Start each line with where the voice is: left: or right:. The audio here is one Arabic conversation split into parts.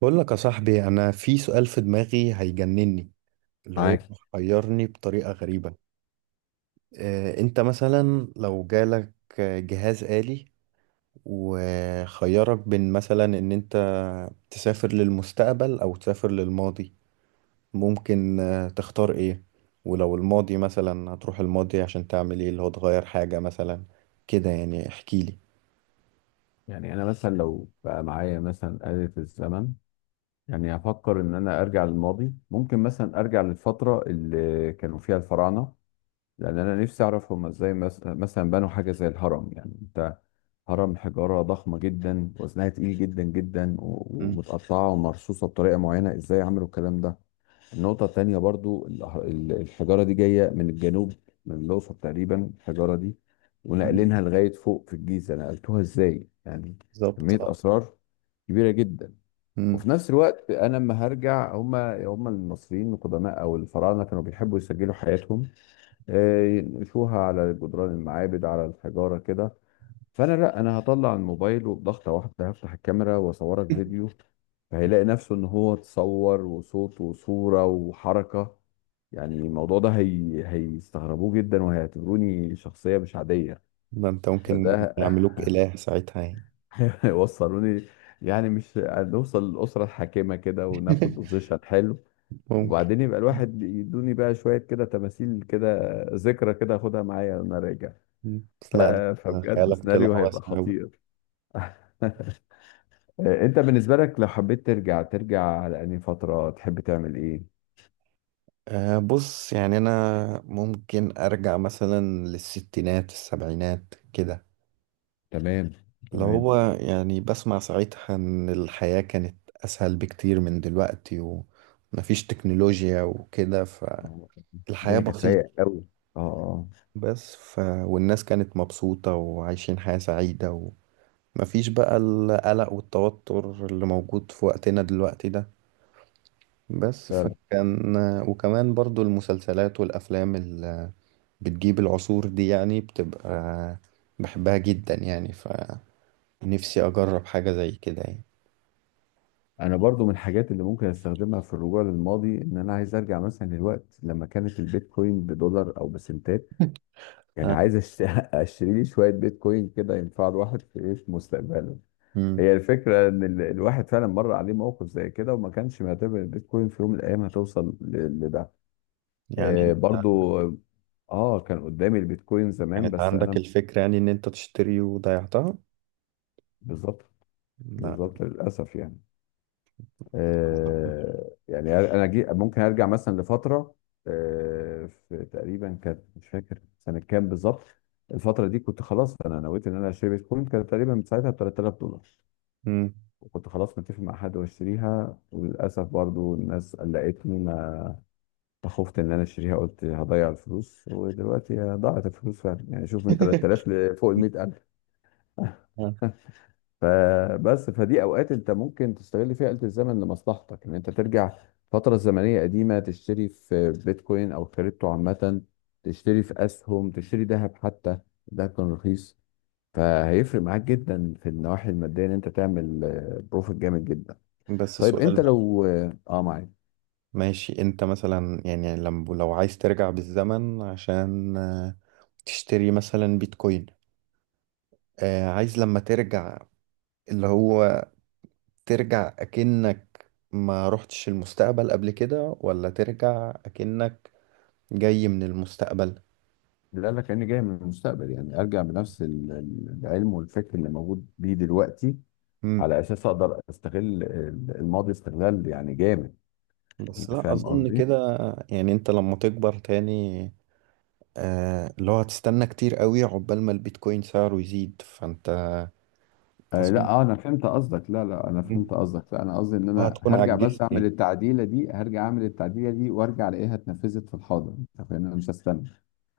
right: بقول لك يا صاحبي، انا في سؤال في دماغي هيجنني اللي هو
left: معاك.
right: محيرني بطريقة غريبة. انت مثلا لو جالك جهاز آلي وخيرك بين مثلا ان انت تسافر للمستقبل او تسافر للماضي. ممكن تختار ايه؟ ولو الماضي مثلا، هتروح الماضي عشان تعمل ايه؟ اللي هو تغير حاجة مثلا كده، يعني احكي لي.
left: يعني انا مثلا لو بقى معايا مثلا آلة الزمن، يعني هفكر ان انا ارجع للماضي. ممكن مثلا ارجع للفترة اللي كانوا فيها الفراعنة، لان انا نفسي اعرف هم ازاي مثلا بنوا حاجة زي الهرم. يعني انت، هرم حجارة ضخمة جدا وزنها تقيل جدا جدا
right: مم.
left: ومتقطعة ومرصوصة بطريقة معينة، ازاي عملوا الكلام ده؟ النقطة التانية برضو الحجارة دي جاية من الجنوب، من الأقصر تقريبا الحجارة دي،
right: مم.
left: ونقلينها لغاية فوق في الجيزة، نقلتوها إزاي يعني؟
right: بالظبط،
left: كمية
right: اه.
left: أسرار كبيرة جدا.
right: مم.
left: وفي نفس الوقت أنا لما هرجع، هما المصريين القدماء أو الفراعنة كانوا بيحبوا يسجلوا حياتهم، ينقشوها على جدران المعابد على الحجارة كده. فانا، لا انا هطلع الموبايل وبضغطه واحده هفتح الكاميرا واصورك فيديو، فهيلاقي نفسه ان هو اتصور وصوت وصوره وحركه. يعني الموضوع ده هيستغربوه جدا وهيعتبروني شخصيه مش عاديه.
right: ده انت ممكن
left: فده
right: يعملوك إله ساعتها يعني.
left: هيوصلوني. يعني مش هنوصل للاسره الحاكمه كده وناخد بوزيشن حلو؟
right: ممكن.
left: وبعدين يبقى الواحد يدوني بقى شويه كده تماثيل كده، ذكرى كده اخدها معايا وانا راجع.
right: مم. بس
left: ف...
right: لا، ده
left: فبجد
right: خيالك
left: سيناريو
right: طلع
left: هيبقى
right: واسع أوي.
left: خطير. انت بالنسبة لك لو حبيت ترجع، ترجع على انهي فترة؟ تحب تعمل ايه؟
right: أه، بص يعني أنا ممكن أرجع مثلا للستينات السبعينات كده.
left: تمام.
right: اللي
left: تمام.
right: هو يعني بسمع ساعتها إن الحياة كانت أسهل بكتير من دلوقتي، ومفيش تكنولوجيا وكده،
left: آه،
right: فالحياة
left: الدنيا كانت رايقة
right: بسيطة.
left: قوي. اه اه.
right: بس والناس كانت مبسوطة وعايشين حياة سعيدة، ومفيش بقى القلق والتوتر اللي موجود في وقتنا دلوقتي ده. بس
left: فعلا.
right: فكان. وكمان برضو المسلسلات والأفلام اللي بتجيب العصور دي يعني بتبقى، بحبها جدا يعني، فنفسي أجرب حاجة زي كده يعني.
left: انا برضو من الحاجات اللي ممكن استخدمها في الرجوع للماضي، ان انا عايز ارجع مثلا للوقت لما كانت البيتكوين بدولار او بسنتات. يعني
right: آه.
left: عايز اشتري لي شوية بيتكوين كده، ينفع الواحد في ايه في مستقبله.
right: مم.
left: هي الفكرة ان الواحد فعلا مر عليه موقف زي كده، وما كانش معتبر البيتكوين في يوم من الايام هتوصل لده.
right: يعني انت.
left: برضو اه، كان قدامي البيتكوين زمان
right: كانت
left: بس
right: عندك
left: انا.
right: الفكرة يعني إن أنت تشتري وضيعتها؟
left: بالظبط.
right: لا.
left: بالظبط للاسف يعني. آه يعني انا جي ممكن ارجع مثلا لفتره، آه في تقريبا كانت مش فاكر سنه كام بالظبط. الفتره دي كنت خلاص انا نويت ان انا اشتري بيتكوين، كانت تقريبا ساعتها ب 3000 دولار.
right: مم.
left: وكنت خلاص متفق مع حد واشتريها، وللاسف برضو الناس قلقتني، ما فخفت ان انا اشتريها، قلت هضيع الفلوس. ودلوقتي ضاعت الفلوس فعلا يعني. شوف، من 3000 لفوق ال 100,000.
right: آه.
left: فبس فدي اوقات انت ممكن تستغل فيها آلة الزمن لمصلحتك، ان انت ترجع فترة زمنية قديمة تشتري في بيتكوين او كريبتو عامة، تشتري في اسهم، تشتري ذهب حتى. الذهب كان رخيص. فهيفرق معاك جدا في النواحي المادية، ان انت تعمل بروفيت جامد جدا.
right: بس
left: طيب
right: سؤال
left: انت
right: بقى.
left: لو اه معاك.
right: ماشي، أنت مثلا يعني لو عايز ترجع بالزمن عشان تشتري مثلا بيتكوين. عايز لما ترجع، اللي هو ترجع أكنك ما رحتش المستقبل قبل كده، ولا ترجع أكنك جاي من المستقبل؟
left: اللي قال لك اني جاي من المستقبل؟ يعني ارجع بنفس العلم والفكر اللي موجود بيه دلوقتي،
right: مم.
left: على اساس اقدر استغل الماضي استغلال يعني جامد.
right: بس
left: انت
right: لا
left: فاهم
right: أظن
left: قصدي؟
right: كده. يعني أنت لما تكبر تاني، اللي هو هتستنى كتير قوي عقبال ما البيتكوين سعره يزيد، فأنت.
left: آه لا
right: أظن.
left: اه انا فهمت قصدك. لا لا انا
right: مم.
left: فهمت قصدك. لا انا قصدي ان انا
right: هتكون
left: هرجع
right: عجزت
left: بس اعمل
right: يعني.
left: التعديله دي، هرجع اعمل التعديله دي وارجع الاقيها اتنفذت في الحاضر. انت فاهم؟ انا مش هستنى.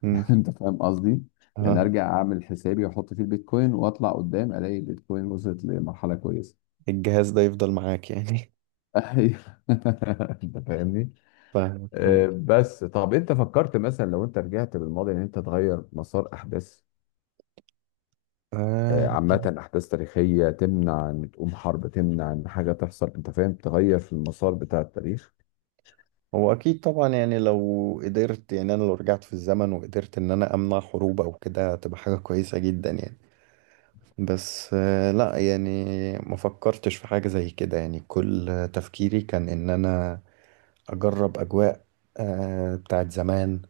right: مم.
left: انت فاهم قصدي. يعني
right: آه.
left: ارجع اعمل حسابي واحط فيه البيتكوين واطلع قدام الاقي البيتكوين وصلت لمرحله كويسه.
right: الجهاز ده يفضل معاك يعني؟
left: أيوه. انت فاهمني.
right: فاهمك
left: آه
right: ماشي.
left: بس طب انت فكرت مثلا لو انت رجعت بالماضي ان انت تغير مسار احداث،
right: آه.
left: عامة أحداث تاريخية، تمنع إن تقوم حرب، تمنع إن حاجة تحصل. أنت فاهم؟ تغير في المسار بتاع التاريخ.
right: هو اكيد طبعا، يعني لو قدرت، يعني انا لو رجعت في الزمن وقدرت ان انا امنع حروب او كده، هتبقى حاجة كويسة جدا يعني. بس لا يعني، ما فكرتش في حاجة زي كده يعني، كل تفكيري كان ان انا اجرب اجواء بتاعت زمان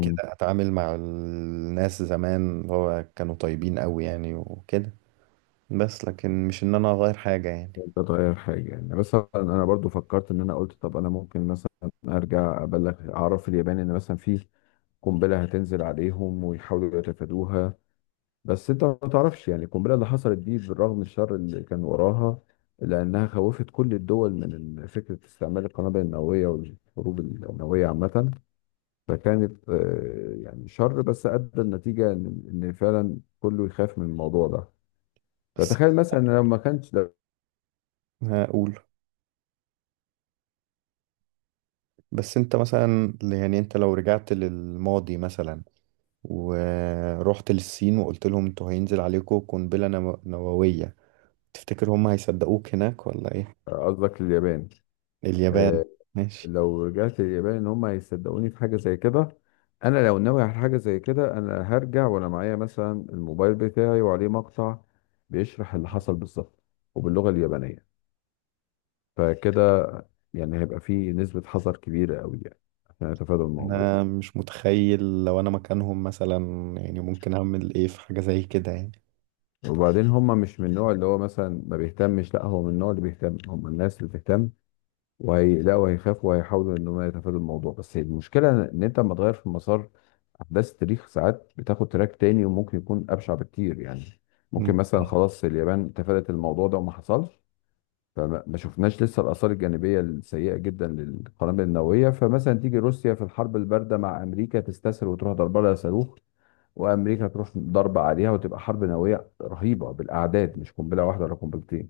right: كده، اتعامل مع الناس زمان اللي هو كانوا طيبين قوي يعني وكده. بس لكن مش ان انا اغير حاجة يعني.
left: أنت تغير حاجة؟ يعني مثلا أنا برضو فكرت إن أنا قلت طب أنا ممكن مثلا أرجع أبلغ أعرف اليابان إن مثلا في قنبلة هتنزل عليهم ويحاولوا يتفادوها. بس أنت ما تعرفش، يعني القنبلة اللي حصلت دي بالرغم من الشر اللي كان وراها، لأنها خوفت كل الدول من فكرة استعمال القنابل النووية والحروب النووية عامة. فكانت يعني شر بس ادى النتيجه ان إن فعلا كله يخاف من الموضوع ده.
right: بس
left: فتخيل مثلا لو ما كانش
right: هقول. بس انت مثلا يعني انت لو رجعت للماضي مثلا، ورحت للصين وقلت لهم انتوا هينزل عليكم قنبلة نووية، تفتكر هم هيصدقوك هناك ولا ايه؟
left: قصدك اليابان.
right: اليابان.
left: آه،
right: ماشي.
left: لو رجعت اليابان ان هم هيصدقوني في حاجه زي كده؟ انا لو ناوي على حاجه زي كده، انا هرجع وانا معايا مثلا الموبايل بتاعي وعليه مقطع بيشرح اللي حصل بالظبط، وباللغه اليابانيه. فكده يعني هيبقى فيه نسبه حذر كبيره قوي يعني، عشان اتفادى الموضوع.
right: انا مش متخيل لو انا مكانهم مثلا، يعني ممكن اعمل ايه في حاجة زي كده يعني.
left: وبعدين هم مش من النوع اللي هو مثلا ما بيهتمش، لا هو من النوع اللي بيهتم. هم الناس اللي بتهتم، وهيقلقوا وهيخافوا وهيحاولوا ان هم يتفادوا الموضوع. بس المشكله ان انت لما تغير في مسار احداث التاريخ، ساعات بتاخد تراك تاني وممكن يكون ابشع بكتير يعني. ممكن
right: مم.
left: مثلا خلاص اليابان تفادت الموضوع ده وما حصلش، فما ما شفناش لسه الاثار الجانبيه السيئه جدا للقنابل النوويه. فمثلا تيجي روسيا في الحرب البارده مع امريكا تستسهل وتروح ضربه لها صاروخ، وامريكا تروح ضرب عليها وتبقى حرب نوويه رهيبه بالاعداد، مش قنبله واحده ولا قنبلتين.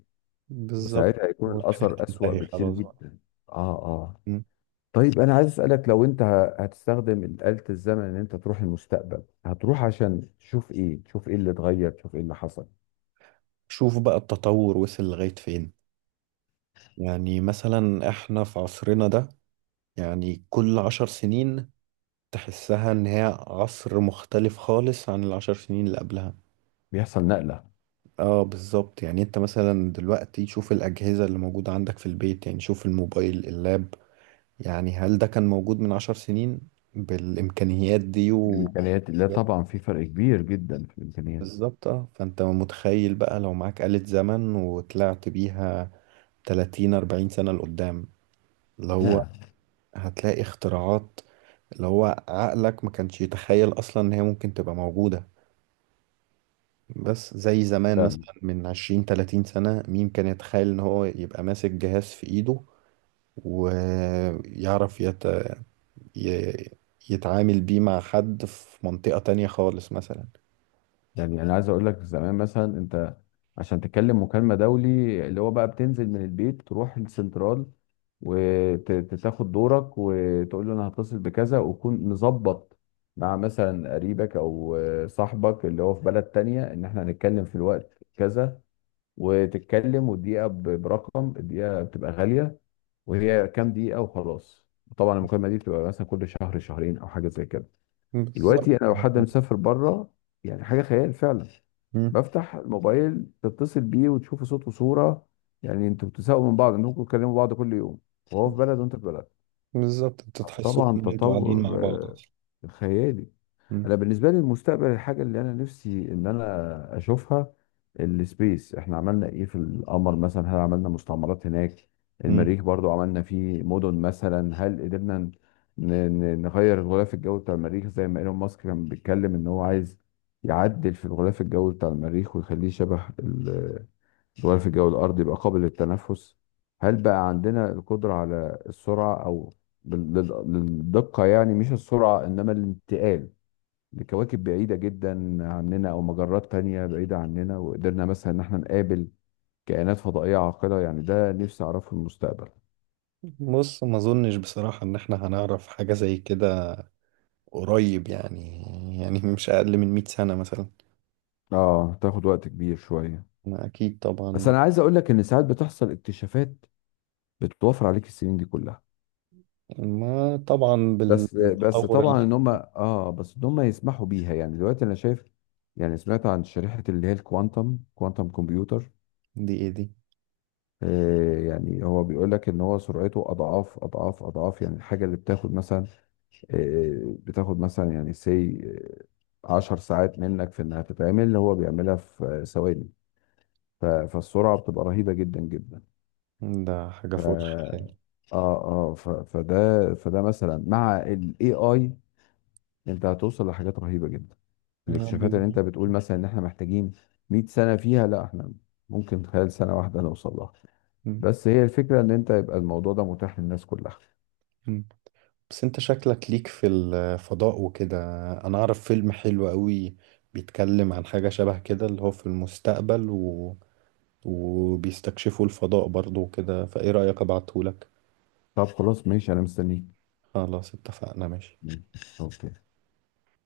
right: بالظبط.
left: وساعتها هيكون
right: والحياة
left: الاثر اسوأ
right: تنتهي
left: بكتير
right: خلاص بقى.
left: جدا. اه. اه.
right: مم.
left: طيب انا عايز اسالك، لو انت هتستخدم آلة الزمن ان انت تروح المستقبل، هتروح عشان تشوف ايه؟ تشوف ايه اللي اتغير؟ تشوف ايه اللي حصل؟
right: شوف بقى التطور وصل لغاية فين. يعني مثلا احنا في عصرنا ده، يعني كل عشر سنين تحسها ان هي عصر مختلف خالص عن العشر سنين اللي قبلها.
left: بيحصل نقله.
right: اه، بالظبط، يعني انت مثلا دلوقتي شوف الأجهزة اللي موجودة عندك في البيت، يعني شوف الموبايل، اللاب. يعني هل ده كان موجود من عشر سنين بالإمكانيات دي
left: في الامكانيات لا طبعا، في فرق كبير جدا في الامكانيات.
right: بالظبط اه. فانت متخيل بقى لو معاك آلة زمن وطلعت بيها 30 40 سنة لقدام، اللي هو هتلاقي اختراعات اللي هو عقلك ما كانش يتخيل اصلا ان هي ممكن تبقى موجودة. بس زي زمان
left: لا
right: مثلا من 20 30 سنة، مين كان يتخيل ان هو يبقى ماسك جهاز في ايده ويعرف ي... يتعامل بيه مع حد في منطقة تانية خالص مثلا.
left: يعني انا عايز اقول لك، زمان مثلا انت عشان تتكلم مكالمه دولي، اللي هو بقى بتنزل من البيت تروح السنترال وتاخد دورك وتقول له انا هتصل بكذا، وتكون مظبط مع مثلا قريبك او صاحبك اللي هو في بلد تانية ان احنا هنتكلم في الوقت كذا. وتتكلم والدقيقه برقم، الدقيقه بتبقى غاليه، وهي كام دقيقه وخلاص. طبعا المكالمه دي بتبقى مثلا كل شهر شهرين او حاجه زي كده.
right: بالظبط.
left: دلوقتي انا لو حد مسافر بره، يعني حاجه خيال فعلا،
right: مم.
left: بفتح الموبايل تتصل بيه وتشوف صوت وصوره. يعني انتوا بتساووا من بعض انكم بتكلموا بعض كل يوم، وهو في بلد وانت في بلد.
right: بالظبط، انت تحسوا
left: طبعا
right: ان انتوا قاعدين مع
left: تطور
right: بعض اصلا.
left: خيالي.
right: مم.
left: انا بالنسبه لي المستقبل، الحاجه اللي انا نفسي ان انا اشوفها، السبيس. احنا عملنا ايه في القمر مثلا؟ هل عملنا مستعمرات هناك؟
right: مم.
left: المريخ برضو عملنا فيه مدن مثلا؟ هل قدرنا نغير الغلاف الجوي بتاع المريخ زي ما ايلون ماسك كان بيتكلم ان هو عايز يعدل في الغلاف الجوي بتاع المريخ ويخليه شبه الغلاف الجوي الارضي، يبقى قابل للتنفس. هل بقى عندنا القدرة على السرعة او للدقة، يعني مش السرعة انما الانتقال لكواكب بعيدة جدا عننا أو مجرات تانية بعيدة عننا. وقدرنا مثلا إن احنا نقابل كائنات فضائية عاقلة. يعني ده نفسي أعرفه في المستقبل.
right: بص، ما اظنش بصراحة ان احنا هنعرف حاجة زي كده قريب يعني مش اقل من 100 سنة مثلا.
left: آه تاخد وقت كبير شوية.
right: ما اكيد طبعا
left: بس أنا عايز أقول لك إن ساعات بتحصل اكتشافات بتوفر عليك السنين دي كلها.
right: ما طبعا
left: بس
right: بالتطور
left: طبعا
right: اللي.
left: إن هم آه بس إن هم يسمحوا بيها. يعني دلوقتي أنا شايف، يعني سمعت عن شريحة اللي هي الكوانتم، كوانتم كمبيوتر.
right: دي ايه دي؟
left: يعني هو بيقول لك ان هو سرعته اضعاف اضعاف اضعاف. يعني الحاجه اللي بتاخد مثلا بتاخد مثلا يعني سي 10 ساعات منك في انها تتعمل، هو بيعملها في ثواني. فالسرعه بتبقى رهيبه جدا جدا.
right: ده حاجة
left: ف
right: فوق الخيال.
left: اه اه فده فده مثلا مع الاي اي، انت هتوصل لحاجات رهيبه جدا.
right: آه،
left: الاكتشافات اللي
right: بالظبط.
left: انت بتقول مثلا ان احنا محتاجين 100 سنه فيها، لا احنا ممكن خلال سنه واحده نوصل لها.
right: مم.
left: بس هي الفكرة ان انت يبقى الموضوع ده متاح للناس كلها.
right: مم. بس انت شكلك ليك في الفضاء وكده، انا اعرف فيلم حلو قوي بيتكلم عن حاجة شبه كده اللي هو في المستقبل وبيستكشفوا الفضاء برضو وكده، فايه رأيك ابعتهولك؟
left: طب خلاص ماشي، انا مستنيك.
right: خلاص اتفقنا ماشي.
left: مم. اوكي.